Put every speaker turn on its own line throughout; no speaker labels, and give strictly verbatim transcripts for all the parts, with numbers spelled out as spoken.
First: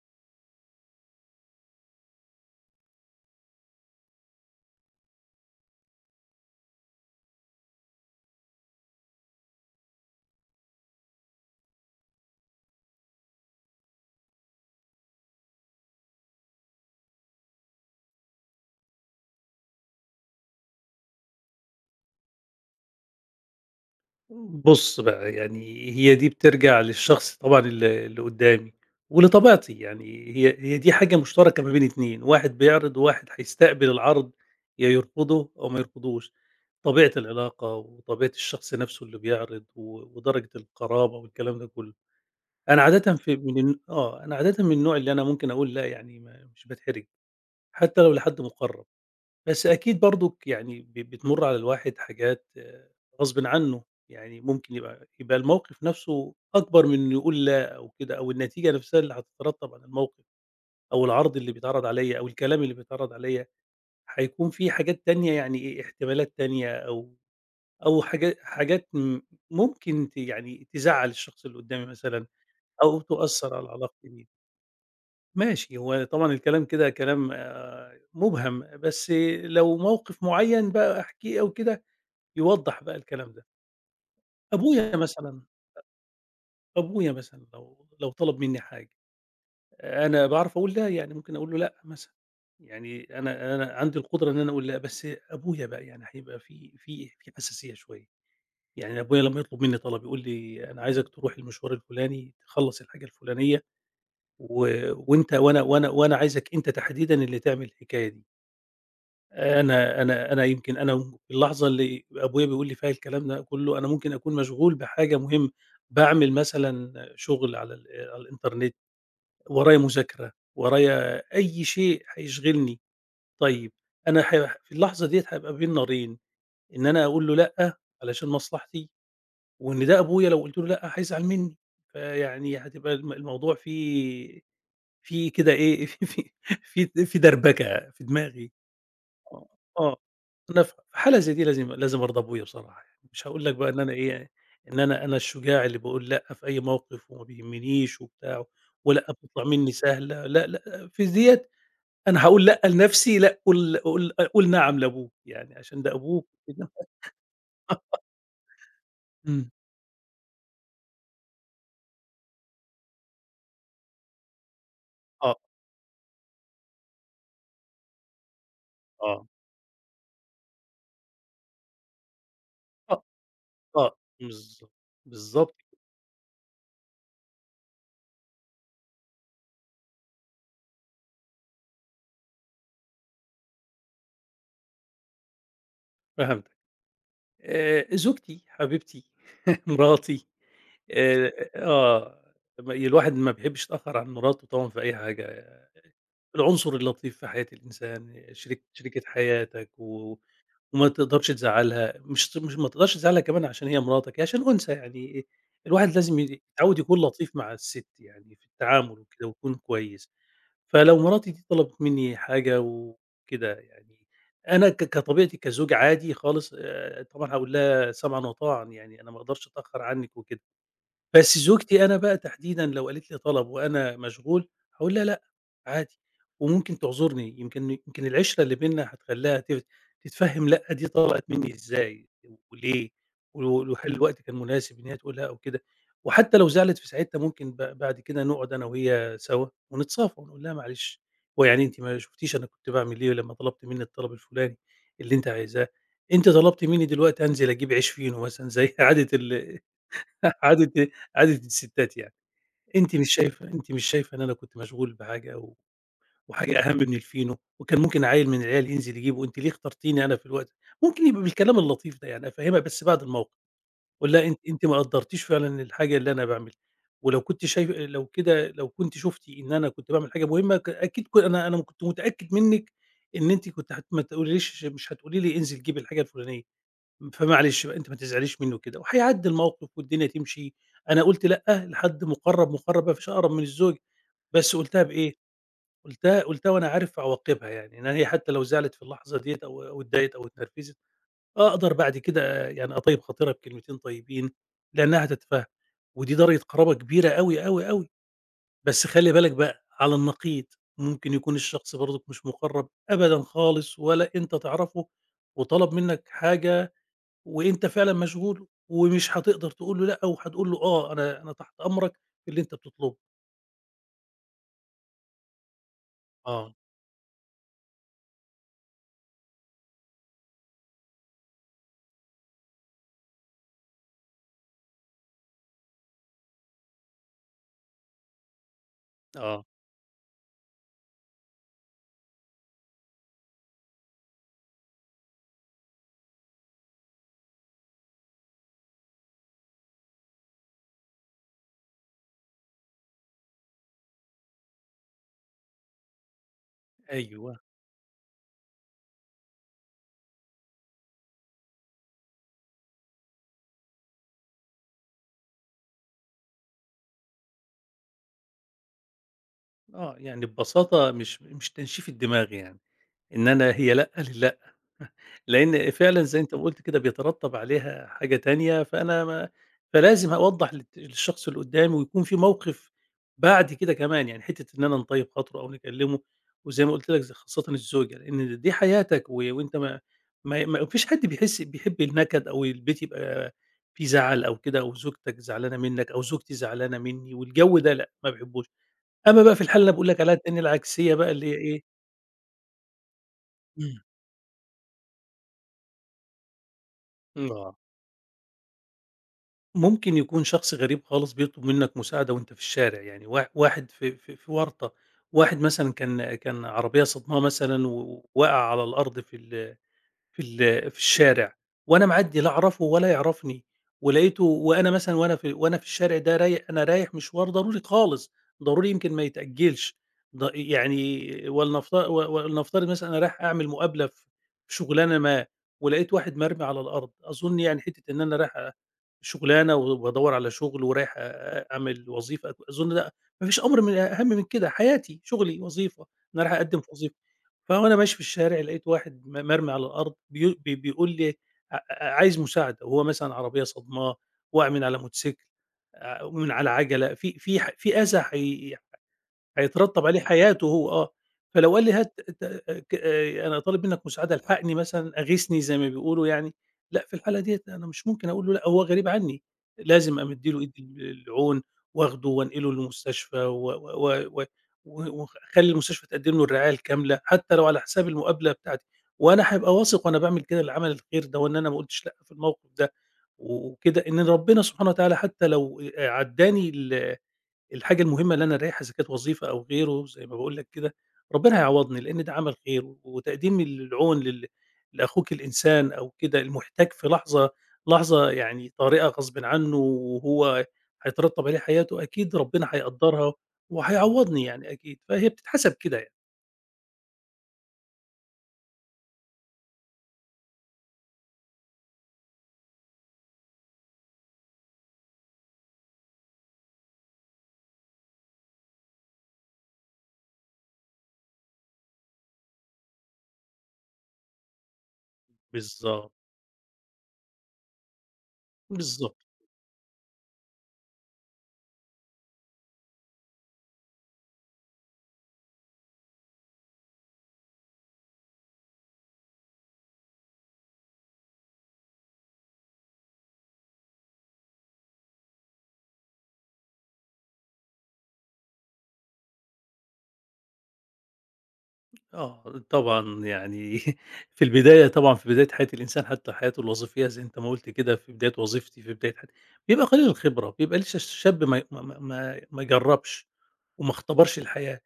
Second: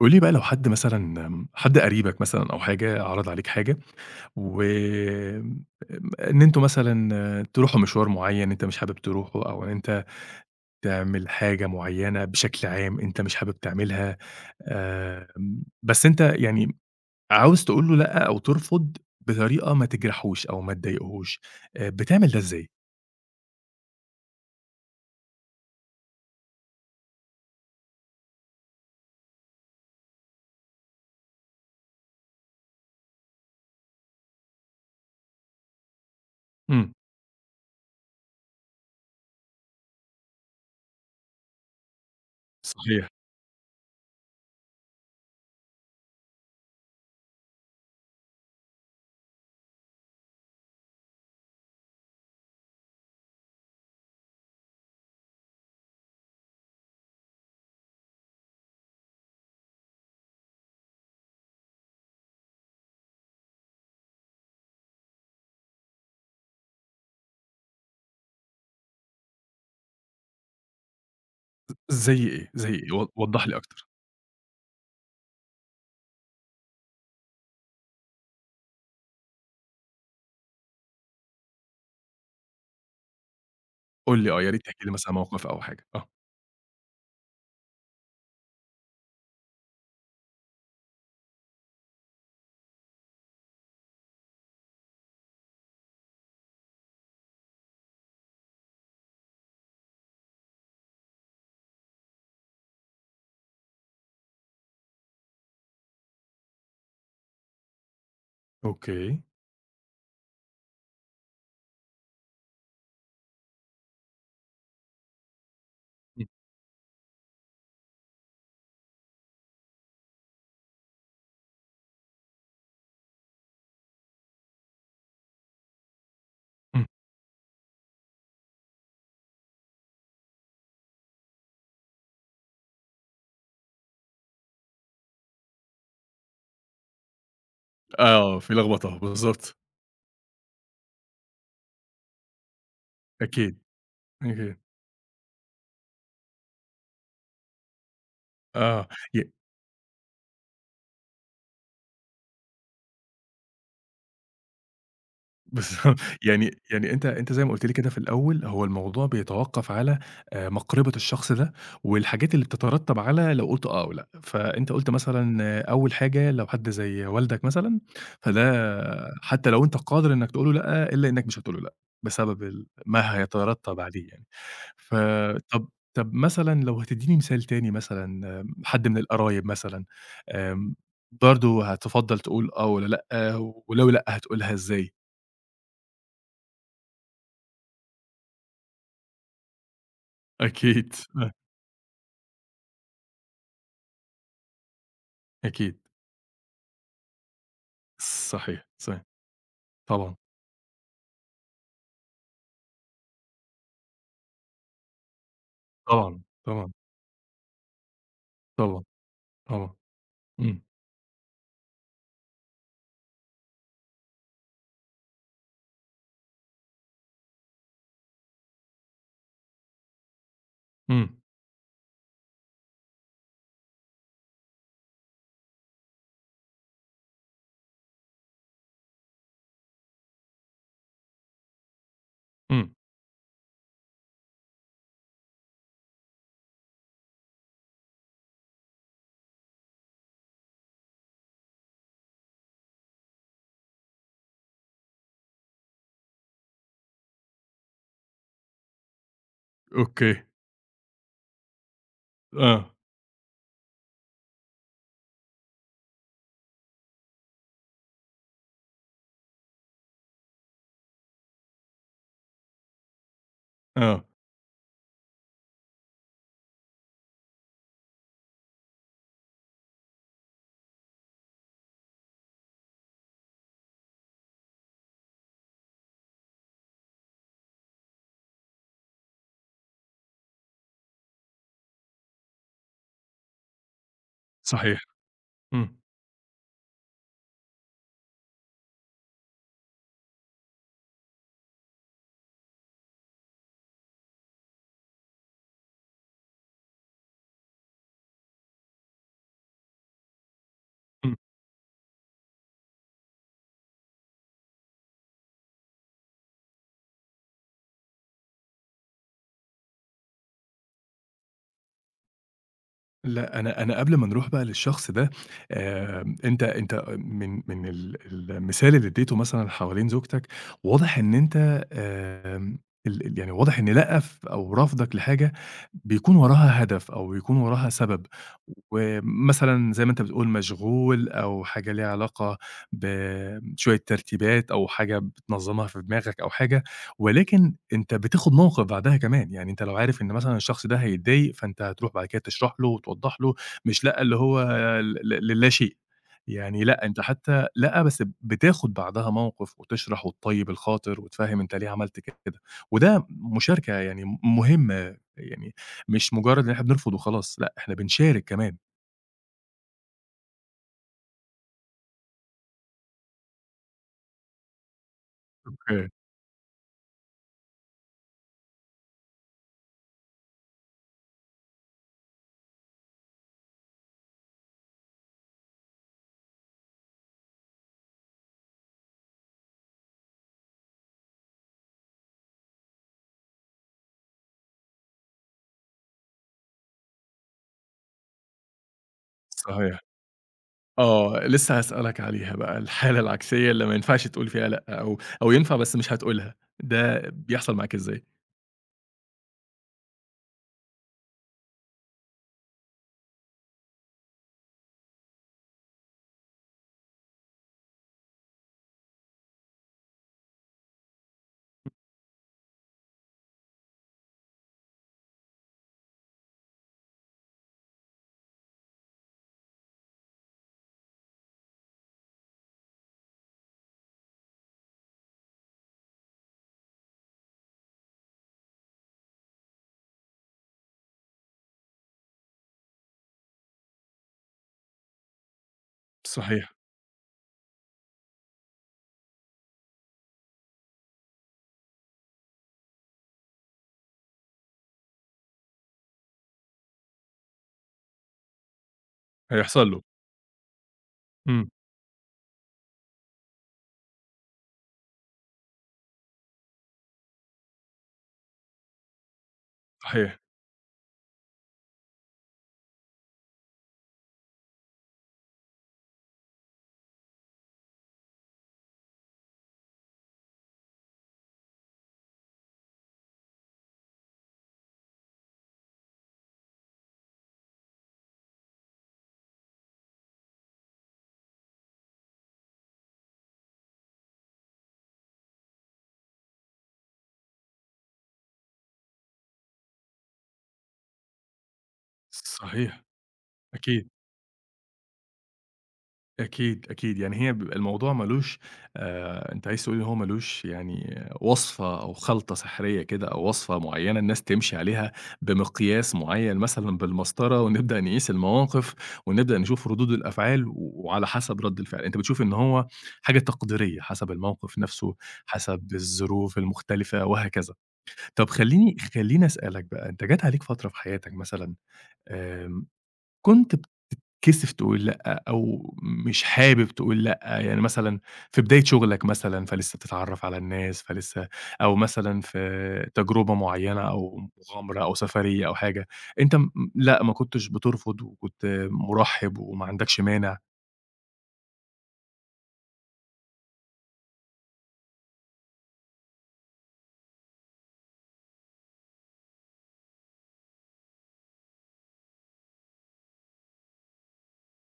قولي بقى لو حد مثلًا آمم، حد قريبك مثلًا أو حاجة عرض عليك حاجة و آمم، إن أنتم مثلًا تروحوا مشوار معيّن أنت مش حابب تروحه أو إن أنت تعمل حاجة معيّنة بشكل عام أنت مش حابب تعملها، آمم، بس أنت يعني عاوز تقول له لأ أو ترفض بطريقة ما تجرحوش أو ما تضايقهوش، آآ، بتعمل ده إزاي؟
بُص بقى، يعني هي دي بترجع للشخص طبعًا ال اللي قدّامي ولطبيعتي، يعني هي هي دي حاجة مشتركة ما بين اتنين، واحد بيعرض وواحد هيستقبل العرض يا يرفضه أو ما يرفضوش،
إمم،
طبيعة العلاقة وطبيعة الشخص نَفْسه اللي بيعرض و ودرجة القرابة والكلام ده كُلّه. أنا
صحيح،
عادةً في من الن آه، أنا عادةً من النوع اللي أنا ممكن أقول لأ، يعني ما مش باتحرج، حتى لو لحد مُقرّب. بس أكيد برضُك يعني ب بتمُر على الواحد حاجات آه، غصبٍ عنّه، يعني ممكن يبقى يبقى الموقف نَفْسه أكبر من إنه يقول لأ أو كده، أو النتيجة نَفْسها اللي هتترتّب على الموقف أو العرض اللي بيتعرض عليّا أو الكلام اللي بيتعرض عليّا، هيكون في حاجات تانية يعني إيه، احتمالات تانية أو أو حاجا حاجات م ممكن ت يعني تزعّل الشخص اللي قُدّامي مثلًا
زي إيه، زي إيه؟
أو
و وضّح
تؤثّر
لي
على
أكتر،
علاقتي بيه. ماشي، هو طبعًا الكلام كده كلام آآ مُبهم، بس لو موقِف معيّن بقى أحكيه أو كده يوضّح بقى الكلام ده.
قُل لي آه، يا ريت تحكي لي
أبويا
مثلًا
مثلًا،
موقف أو حاجة، آه،
أبويا مثلًا لو لو طلب منّي حاجة، أنا باعرف أقول لأ، يعني ممكن أقول له لأ مثلًا، يعني أنا أنا عندي القدرة إن أنا أقول لأ، بس أبويا بقى يعني هيبقى في في في حساسية شوية، يعني أبويا لمّا يطلب منّي طلب يقول لي: "أنا عايزك تروح المشوار الفُلاني، تخلّص الحاجة الفُلانية و وأنت وأنا وأنا وأنا عايزك أنت تحديدًا اللي تعمل الحكاية دي."
أوكي،
أنا أنا أنا يمكن أنا في اللحظة اللي أبويا بيقول لي فيها الكلام ده كله، أنا ممكن أكون مشغول بحاجة مهمة، باعمل مثلًا شغل على ال على الإنترنت، ورايا مذاكرة، ورايا أي شيء هيشغلني. طيب أنا ح في اللحظة ديّة هابقى بين نارين، إن
إمم.
أنا أقول له لأ علشان مصلحتي، وإن ده أبويا لو قُلت له لأ هيزعل منّي، فيعني هتبقى الم الموضوع فيه فيه كده إيه، في في في دربكة في
آه،
دماغي.
في لخبطة،
آه،
بالضبط،
آه، أنا في حالة زي دي لازم لازم أرضى بأبويا بصراحة يعني، مش هاقول لك
أكيد،
بقى إن أنا إيه،
أكيد،
إن أنا أنا الشجاع اللي باقول لأ في أي موقف وما بيهمنيش وبتاع،
آه،
ولأ
ي
بتطلع مني سهلة، لأ، لأ، في ديّة أنا هاقول لأ لنفسي، لأ قُل قُل قُل نعم لأبوك، يعني عشان ده
بالضبط،
أبوك
يعني
وكده إمم.
يعني أنت أنت زي ما قُلت لي كده في الأول، هو الموضوع بيتوقّف على آآ، مقربة الشخص ده، والحاجات اللي بتترتب على لو قُلت آه أو لأ، فأنت قُلت
آه،
مثلًا أول حاجة لو حد زي والدك مثلًا، فده
آه،
حتى لو أنت قادر إنّك تقول له لأ، إلا إنّك مش هتقول له لأ، بسبب ال
آه،
ما هيترتب
آه،
عليه يعني.
بالضبط،
ف
بالضبط،
طَب طَب مثلًا لو هتدّيني مثال تاني مثلًا آمم، حد من القرايب مثلًا، آمم، برضه هتفضّل تقول آه والّا لأ، ولو لأ هتقولها إزاي؟
فهمتك. آآ، زوجتي، حبيبتي، مراتي
أكيد، أ
آآ آه. م الواحد ما بيحبّش يتأخّر عن مراته طبعًا في أي حاجة.
أكيد،
العنصر اللطيف في حياة الإنسان، شريك
صحيح،
شريكة
صحيح،
حياتك و
طبعًا،
وما تقدرش تزعّلها، مش ت مش ما تقدرش تزعّلها كمان عشان هي مراتك، هي عشان أُنثى يعني الواحد لازم
طبعًا،
ي
طبعًا،
يتعوّد يكون لطيف مع السِت يعني في
طبعًا،
التعامل وكده ويكون
طبعًا،
كويس.
إمم،
فلو مراتي دي طلبت منّي حاجة وكده يعني أنا ك كطبيعتي كزوج عادي خالص آآ طبعًا هاقول لها سمعًا وطاعًا، يعني أنا ما أقدرش أتأخّر عنِّك وكده.
إمم،
بس زوجتي أنا بقى تحديدًا لو قالت لي طلب وأنا مشغول، هاقول لها لأ، عادي، وممكن تعذرني يمكن يمكن العِشرة اللي بيننا هتخلّيها ت تتفهّم لأ دي طلعت مني إزاي
إمم،
وليه، و وهل الوقت كان مناسب إن هي تقول لأ أو كده، وحتى لو زعلت في ساعتها ممكن ب بعد كده نقعد أنا وهي سوا ونتصافى ونقول لها معلش، هو يعني أنتِ ما شُفتيش أنا كنت باعمل إيه لمّا طلبتِ مني الطلب الفلاني اللي أنتِ عايزاه، أنتِ طلبتِ مني دلوقتي أنزل أجيب عيش فينو مثلًا زي عادة ال
أوكي،
عادة عادة الستات يعني.
آه،
أنتِ مش شايفة أنتِ مش شايفة إن أنا كنت مشغول بحاجة و وحاجة أهم من الفينو، وكان ممكن عيّل من العيال ينزل يجيبه، أنتِ ليه اخترتيني أنا في الوقت ممكن يبقى بالكلام اللطيف ده يعني أفهّمها بس بعد الموقف،
آه،
أقول لها أنتِ أنتِ ما قدّرتيش فعلًا الحاجة اللي أنا باعملها، ولو كنتِ شايف لو كده لو كنتِ شُفتِ إن أنا كنت باعمل حاجة مهمة ك أكيد ك أنا أنا كنت متأكد منِّك إن أنتِ كنتِ هت ما تقوليليش مش هتقولي لي انزل جيب الحاجة الفلانية. فمعلش بقى أنتِ ما تزعليش منّه كده، وهيعدّي الموقف والدنيا تمشي، أنا قُلت لأ لحد مُقرّب، مُقرّب ما فيش أقرب من الزوجة، بس
صحيح،
قُلتها بإيه،
إمم،
قُلتها قُلتها وأنا عارف عواقبها يعني، إن هي حتى لو زعلت في اللحظة ديّة أو أو اتضايقت أو اتنرفزت، أقدر بعد كده يعني أطيّب خاطرها بكلمتين طيبين، لإنّها هتتفهّم، ودي درجة قرابة كبيرة أوي، أوي، أوي، بس خلّي بالِك بقى على النقيض، ممكن
إمم.
يكون الشخص برضك مش مُقرّب أبدًا خالص ولا أنت تعرفه، وطلب منّك حاجة وأنت فعلًا مشغول ومش هتقدر تقول له لأ، وهتقول له آه، أنا أنا تحت أمرك في اللي أنت بتطلبه.
لأ، أنا أنا قبل ما نروح بقى للشخص ده، آمم، أنت
آه،
أنت من من ال المثال اللي اديته مثلًا حوالين زوجتك، واضح إن أنت آمم، ال ال يعني واضح إن لأ ف أو رفضك لحاجة بيكون وراها هدف أو بيكون وراها سبب،
آه،
ومثلًا زي ما أنت بتقول مشغول أو حاجة ليها علاقة بشوية ترتيبات أو حاجة بتنظمها في دماغك أو حاجة ولكن أنت بتاخد موقف بعدها كمان، يعني أنت لو عارف إن مثلًا الشخص ده هيتضايق، فأنت هتروح بعد كده تشرح له وتوضّح له، مش لأ اللي هو ل ل للا شيء، يعني لأ،
أيوه.
أنت
أيوه،
حتى لأ، بس بتاخد بعدها موقف وتشرح وتطيّب الخاطر وتفهّم أنت ليه عملت كده، وده مشاركة يعني م مهمة، يعني مش مجرد إن إحنا بنرفض وخلاص، لأ، إحنا بنشارك كمان.
آه، يعني ببساطة مش مش تنشيف الدماغ يعني. إن أنا هي لأ للأ، لأن
أوكي،
فعلًا زي أنت ما قُلت كده بيترتب عليها حاجة تانية، فأنا ما فلازم أوضّح للت للشخص اللي قدّامي ويكون في موقف بعد كده كمان، يعني حتّة إن أنا نطيّب خاطره أو نكلمه، وزي ما قُلت لك ز خاصةً الزوجة، لإن دي حياتك و وأنت ما ما ما فيش حد بيحس بيحب النكد أو البيت يبقى فيه زعل أو كده أو زوجتك زعلانة منّك أو زوجتي زعلانة منّي والجو ده لأ، ما باحبوش. أمّا بقى في الحالة اللي أنا
صحيح.
باقول لك عليها التانية العكسية بقى اللي
آه،
هي
لسه
إيه
هاسألك عليها بقى، الحالة العكسية اللي ما ينفعش تقول فيها لأ، أو أو ينفع بس مش هتقولها، ده
إمم، آه.
بيحصل معاك إزاي؟
ممكن يكون شخص غريب خالص بيطلب منك مساعدة وأنت في الشارع، يعني وا واحد في في في ورطة، واحد مثلًا كان كان عربية صدماه مثلًا و ووقع على الأرض في ال في ال في الشارع، وأنا معدّي لا أعرفه ولا يعرفني، ولقيته وأنا مثلًا وأنا في وأنا في الشارع ده رايح أنا رايح مشوار ضروري خالص، ضروري يمكن ما يتأجّلش، ض يعني ولنفت و ولنفترض مثلًا أنا رايح أعمل مقابلة في في شُغلانة ما، ولقيت واحد مرمي على الأرض، أظن يعني حتّة إن أنا رايح أ شُغلانة وبادوّر على شُغل ورايح أ أ- أعمل وظيفة، أظن لأ، ما فيش أمر من أهَم من كده، حياتي، شُغلي، وظيفة، أنا رايح
صحيح،
أقدّم في وظيفة. فوأنا ماشي في الشارع لقيت واحد م مرمي على الأرض بيو بي بيقول لي ع عايز مساعدة، وهو مثلًا عربية صادماه، واقع من على موتوسيكل، آآ من على عجلة، في في ح في أذى حي
هيحصل له،
هيترتب عليه حياته هو آه،
إمم،
فلو قال لي هات ت ك آآ أنا طالب منك مساعدة الحقني مثلًا، أغيثني زي ما بيقولوا يعني، لأ في الحالة ديّة أنا مش ممكن أقول له لأ، هو غريب عني، لازم
صحيح،
أمد له إيدي ال العون وآخده وأنقله للمستشفى و و و و و واخلّي المستشفى تقدم له الرعاية الكاملة، حتى لو على حساب المقابلة بتاعتي، وأنا هابقى واثق وأنا باعمل كده العمل الخير ده وإن أنا ما قُلتش لأ في الموقف ده، و وكده إن ربنا سبحانه وتعالى حتى لو آآ عدّاني ال الحاجة المهمة اللي أنا أريّحها إذا كانت وظيفة أو غيره زي ما باقول لك كده، ربنا هيعوّضني لإن ده عمل خير، وتقديم العون لل لأخوك الإنسان أو كده المُحتاج في لحظة لحظة يعني طارئة غصبٍ عنّه وهو هيترتّب عليها حياته، أكيد ربنا
صحيح،
هيقدّرها
أكيد.
وهيعوّضني يعني أكيد، فهي بتتحسب كده يعني.
أكيد، أكيد، يعني هي بيبقى الموضوع ما لوش آآ، أنت عايز تقول إن هو ما لوش يعني وصفة أو خلطة سحرية كده أو وصفة معيّنة الناس تمشي عليها بمقياس معيّن مثلًا بالمسطرة ونبدأ نقيس المواقف ونبدأ نشوف ردود الأفعال و- وعلى حسب رَد الفعل، أنت بتشوف إن هو حاجة تقديرية حسب الموقف نفسه، حسب
بالضبط،
الظروف المختلفة وهكذا. طب خلّيني
بالضبط.
خلّيني أسألك بقى، أنت جات عليك فترة في حياتك مثلًا آمم، كنت كسف تقول لأ، أو مش حابب تقول لأ، يعني مثلًا في بداية شغلك مثلًا، فلسه بتتعرّف على الناس، فلسه أو مثلًا في تجربة معيّنة أو مغامرة أو سفرية أو حاجة، أنت م لأ، ما كنتش بترفض وكنت مُرحِّب وما عندكش مانع.
آه، طبعًا يعني في البداية طبعًا في بداية حياة الإنسان حتى حياته الوظيفية زي أنت ما قُلت كده في بداية وظيفتي، في بداية حياتي، بيبقى قليل الخبرة، بيبقى لسه الشاب ما ما ما ما جرّبش وما اختبرش الحياة.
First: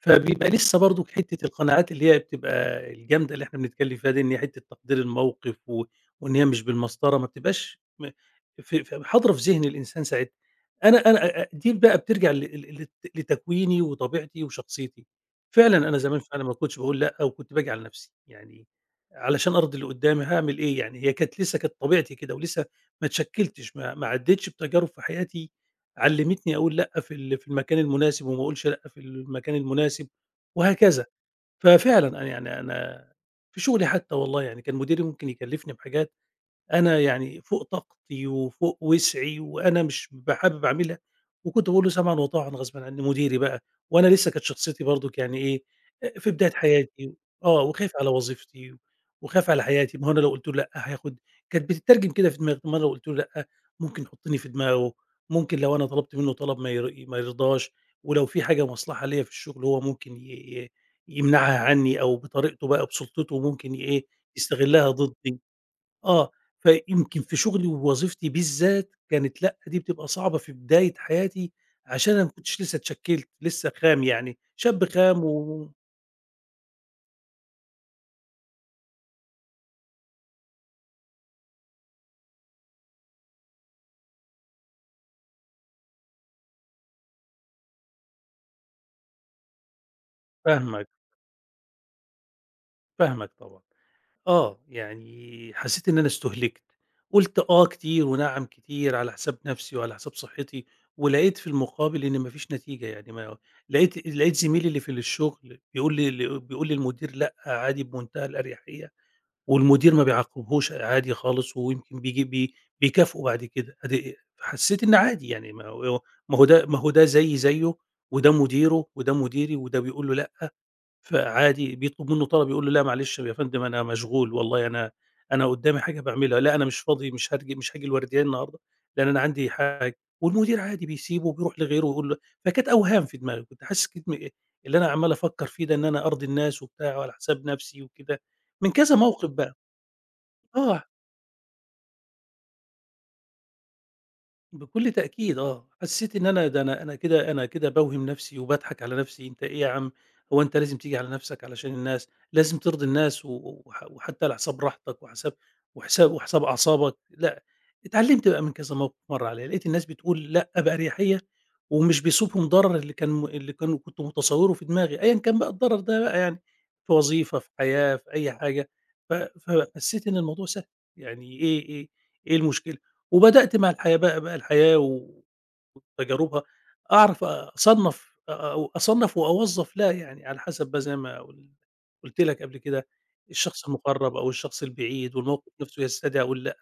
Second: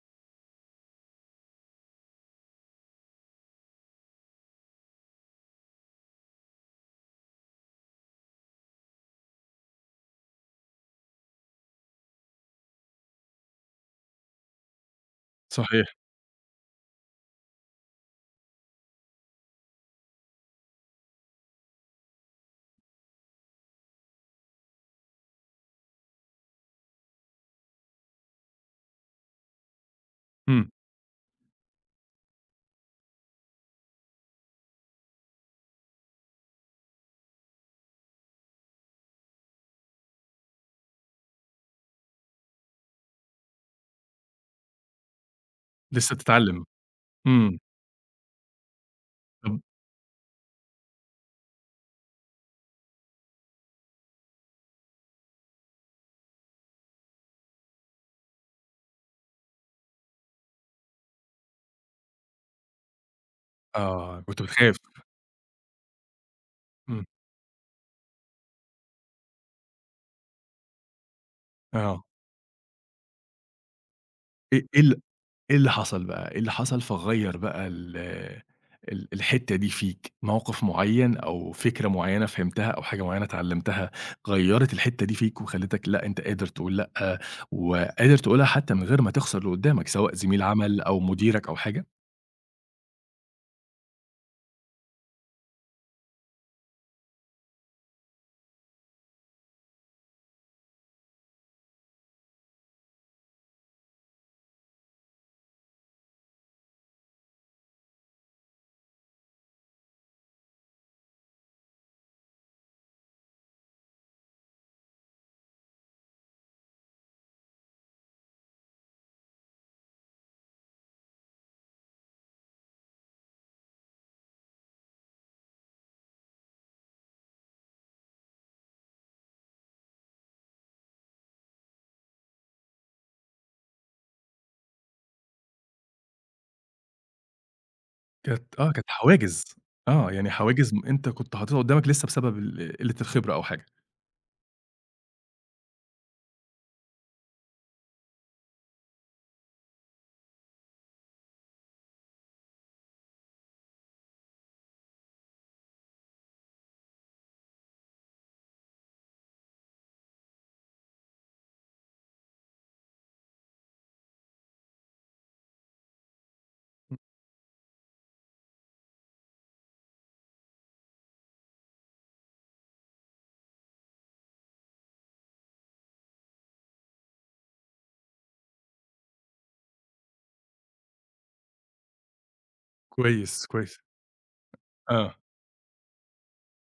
فبيبقى لسه برضه حتة القناعات اللي هي بتبقى الجامدة اللي إحنا بنتكلّم فيها دي، إن هي حتة تقدير الموقف و وإن هي مش بالمسطرة ما بتبقاش م في في حاضرة في ذهن الإنسان ساعتها. أنا أنا أ دي بقى بترجع ل ل لت لتكويني وطبيعتي وشخصيتي. فعلًا
صحيح،
أنا زمان فعلًا ما كنتش باقول لأ وكنت باجي على نَفْسي. يعني علشان أرضي اللي قُدّامي هاعمل إيه يعني، هي كانت لسه كانت طبيعتي كده ولسه ما اتشكِّلتش، ما ما عدّيتش بتجارب في حياتي علّمتني أقول لأ في ال في المكان المناسب وما أقولش لأ في المكان المناسب
إمم،
وهكذا. ففعلًا أنا يعني أنا في شغلي حتى والله يعني كان مديري ممكن يكلّفني بحاجات أنا يعني فوق طاقتي وفوق وسعي وأنا مش بابقى حابب أعملها، وكنت باقول له سمعًا وطاعًا غصبًا عنّي مديري بقى، وأنا لسه كانت شخصيتي برضُك يعني إيه،
لسه
آآ في بداية
بتتعلّم،
حياتي
إمم،
آه، وخايف على وظيفتي وخايف
طب
على حياتي، ما هو أنا لو قُلت له لأ هياخد كانت بتترجم كده في دماغي، طب ما أنا لو قُلت له لأ ممكن يحطني في دماغه، ممكن لو أنا طلبت منه طلب ما ير ما يرضاش، ولو في حاجة مصلحة ليّا في الشغل هو ممكن ي ي يمنعها عني أو بطريقته بقى بسُلطته ممكن ي إيه،
آه، كنت بتخاف،
يستغلها ضدي. آه،
إمم،
فيمكن في شغلي ووظيفتي بالذات كانت لأ، دي بتبقى صعبة في بداية حياتي،
آه،
عشان أنا ما كنتش لسه اتشكِّلت، لسه خام يعني،
إيه إيه
شاب
ال
خام
إيه
و
اللي حصل بقى؟ إيه اللي حصل فغيّر بقى ال ال الحتّة دي فيك؟ موقف معيّن أو فكرة معيّنة فهمتها أو حاجة معيّنة اتعلّمتها غيّرت الحتّة دي فيك وخلّتك لأ، أنت قادر تقول لأ، وقادر تقولها حتّى من غير ما تخسر اللي قدّامك سواء زميل عمل
فاهمك،
أو مديرك أو حاجة؟
فاهمك طبعًا. آه، يعني حسيت إن أنا استُهلكت، قُلت آه كتير ونعم كتير على حساب نفسي وعلى حساب صحتي، ولقيت في المقابل إن ما فيش نتيجة يعني ما لقيت لقيت زميلي اللي في الشغل بيقول لي ل بيقول للمدير لأ عادي بمنتهى الأريحية. والمدير ما بيعاقبهوش عادي خالص ويمكن بيجي بي بيكافئه بعد كده أدي حسيت إن عادي يعني ما هو ما هو ده ما هو ده زيي زيه وده مديره وده مديري وده بيقول له لأ، فعادي بيطلب منه طلب يقول له لأ معلش يا فندم أنا مشغول والله أنا أنا قدامي حاجة باعملها، لأ أنا مش فاضي مش هاجي مش هاجي الورديان النهارده لأن أنا عندي حاجة، والمدير عادي بيسيبه وبيروح لغيره ويقول له فكانت أوهام في دماغي، كنت حاسس كده اللي أنا عمال أفكر فيه ده إن أنا أرضي الناس وبتاع وعلى حساب نفسي وكده،
كانت
من
آه، كانت
كذا موقف
حواجز،
بقى.
آه، يعني حواجز
آه،
م أنت كنت حاططها قدّامك لسّه بسبب ال قِلّة الخبرة أو حاجة.
بكل تأكيد آه، حسّيت إن أنا ده أنا أنا كده أنا كده باوهم نَفْسي وباضحك على نَفْسي، أنت إيه يا عم، هو أنت لازم تيجي على نَفْسك علشان الناس، لازم ترضي الناس و وح وحتّى على حساب راحتك وحساب وحساب وحساب أعصابك، لأ، اتعلّمت بقى من كذا موقِف مَر عليّا، لقيت الناس بتقول لأ بأريحيّة ومش بيصيبهم ضرر اللي كان م اللي كان كنت متصوّره في دماغي، أيًا كان بقى الضرر ده بقى يعني، في وظيفة، في حياة، في أي حاجة، ف فحسّيت إن الموضوع سهل، يعني إيه إيه إيه المشكلة وبدأت مع الحياة بقى بقى الحياة و وتجاربها أعرف أصنّف أ أو أصنّف وأوظّف لأ، يعني على حسب بقى زي ما قل قُلت لك قبل كده،
كويس،
الشخص
كويس.
المقرّب أو الشخص
آه،
البعيد والموقف نفسه يستدعي أقول لأ،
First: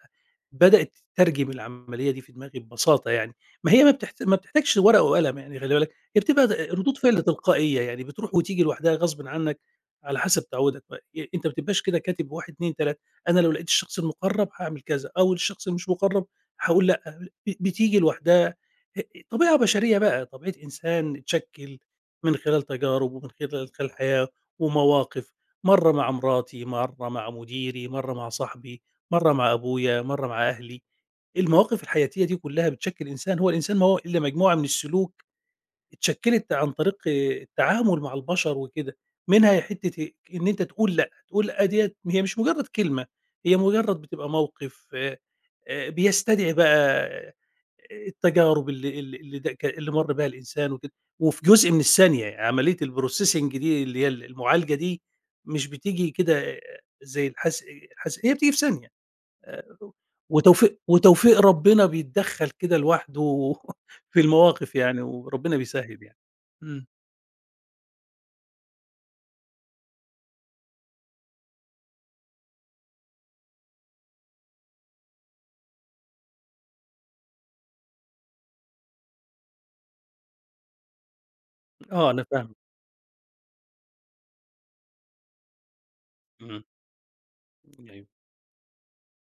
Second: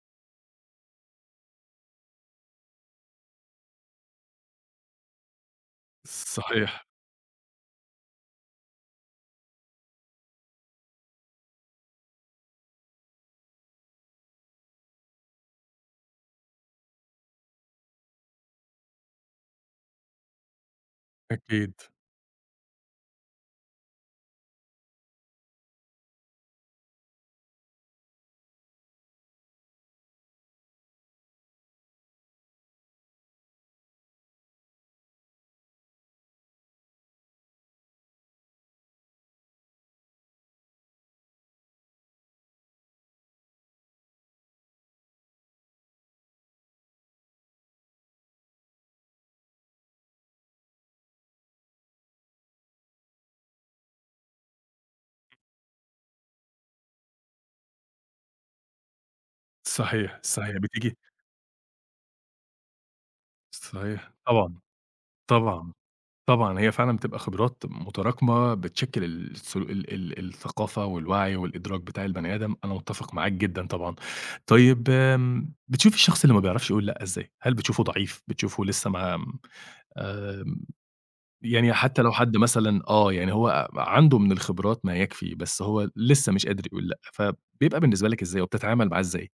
بدأت تترجم العملية دي في دماغي ببساطة يعني، ما هي ما بتحت ما بتحتاجش ورقة وقلم يعني خلّي بالك، هي بتبقى د
صحيح،
ردود فِعل تلقائية يعني بتروح وتيجي لوحدها غصبٍ عنّك على حسب تعوّدك بقى، أ أنت ما بتبقاش كده كاتب واحد، اتنين، تلاتة أنا لو لقيت الشخص المقرّب هاعمل كذا، أو الشخص اللي مش مقرّب هاقول لأ، ب بتيجي لوحدها أ طبيعة بشرية بقى، طبيعة إنسان
أكيد.
اتشكِّل من خلال تجارب ومن خلال خلال الحياة ومواقف، مرّة مع مراتي، مرّة مع مديري، مرّة مع صاحبي، مرّة مع أبويا، مرّة مع أهلي، المواقف الحياتية دي كلّها بتشكِّل إنسان، هو الإنسان ما هو إلا مجموعة من السلوك اتشكلت عن طريق التعامل مع البشر وكده، منها حتّة إن أنت تقول لأ، تقول لأ ديّة هي مش مجرّد كلمة، هي مجرّد بتبقى موقف آآ، بيستدعي بقى التجارب اللي ال اللي د ك اللي مَر بيها الإنسان وكده، وفي جزء من الثانية، يعني عملية الprocessing دي اللي هي المعالجة دي مش بتيجي كده زي الحس الحس هي بتيجي في ثانية. آآ،
صحيح، صحيح،
وتوفيق
بتيجي
وتوفيق ربنا بيتدخّل كده لوحده
صحيح،
في
طبعًا،
المواقف يعني وربنا
طبعًا.
بيسهّل يعني.
طبعًا، هي
إمم،
فعلًا بتبقى خبرات متراكمة بتشكِّل السل ال ال الثقافة والوعي والإدراك بتاع البني آدم، أنا متّفق معاك جدًا طبعًا. طيب آمم، بتشوف الشخص اللي ما بيعرفش يقول لأ إزاي؟ هل بتشوفه ضعيف، بتشوفه لسه ما م آمم، يعني حتى
آه
لو
أنا
حد
فاهمِك،
مثلًا آه، يعني هو عنده من الخبرات ما يكفي، بس هو لسه مش
إمم،
قادر يقول لأ، فبيبقى
أيوه.
بالنسبة لك إزاي وبتتعامل معاه إزاي؟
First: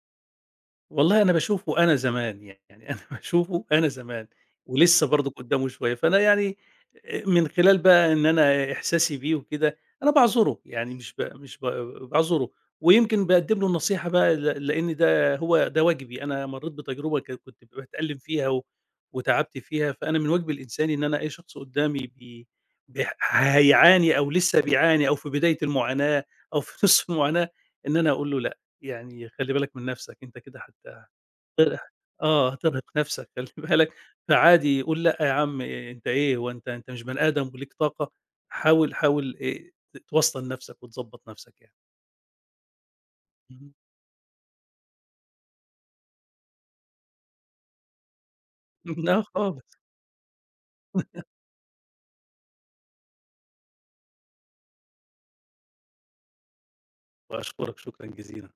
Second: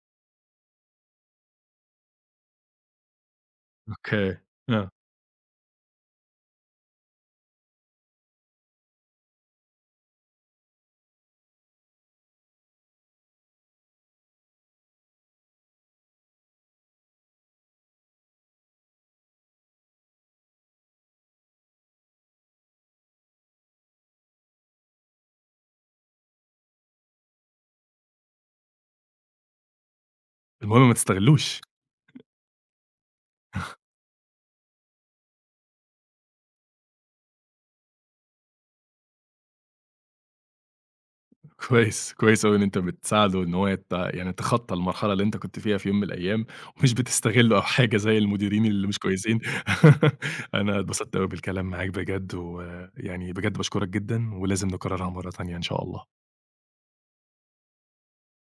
والله أنا باشوفه أنا زمان، يعني أنا باشوفه أنا زمان
أوكي، آه.
ولسه برضُك قدّامه شوية، فأنا يعني آآ من خلال بقى إن أنا إحساسي بيه وكده، أنا باعذره، يعني مش ب مش ب باعذره ويمكن باقدّم له النصيحة بقى ل لإن ده هو ده واجبي، أنا مرّيت بتجربة ك كنت باتألّم فيها و وتعبت فيها، فأنا من واجبي الإنساني إن أنا أي شخص قدّامي بي بيح هيعاني أو لسه بيعاني أو في بداية المعاناة أو في نُص المعاناة، إن أنا أقول له لأ. يعني خلّي بالك من نَفْسك، أنت كده
المهم ما
هت
تستغلّوش.
هترهق آه، هترهق نَفْسك خلّي بالك، فعادي قُل لأ يا عم إيه أنت إيه هو أنت أنت مش بني آدم وليك طاقة، حاول حاول آآ ت توَسطن نَفْسك وتضبّط نَفْسك يعني.
كويس، كويس أوي إن أنت بتساعده إن هو
اهم،
يت يعني يتخطى المرحلة اللي أنت كنت فيها في يوم من الأيام، ومش بتستغله أو حاجة زي المديرين اللي مش
لأ
كويسين.
خالص،
أنا اتبسطت أوي بالكلام معاك بجد، ويعني بجد باشكرك جدًا، ولازم نكررها مرة تانية إن شاء الله.
باشكرك شكرًا جزيلًا.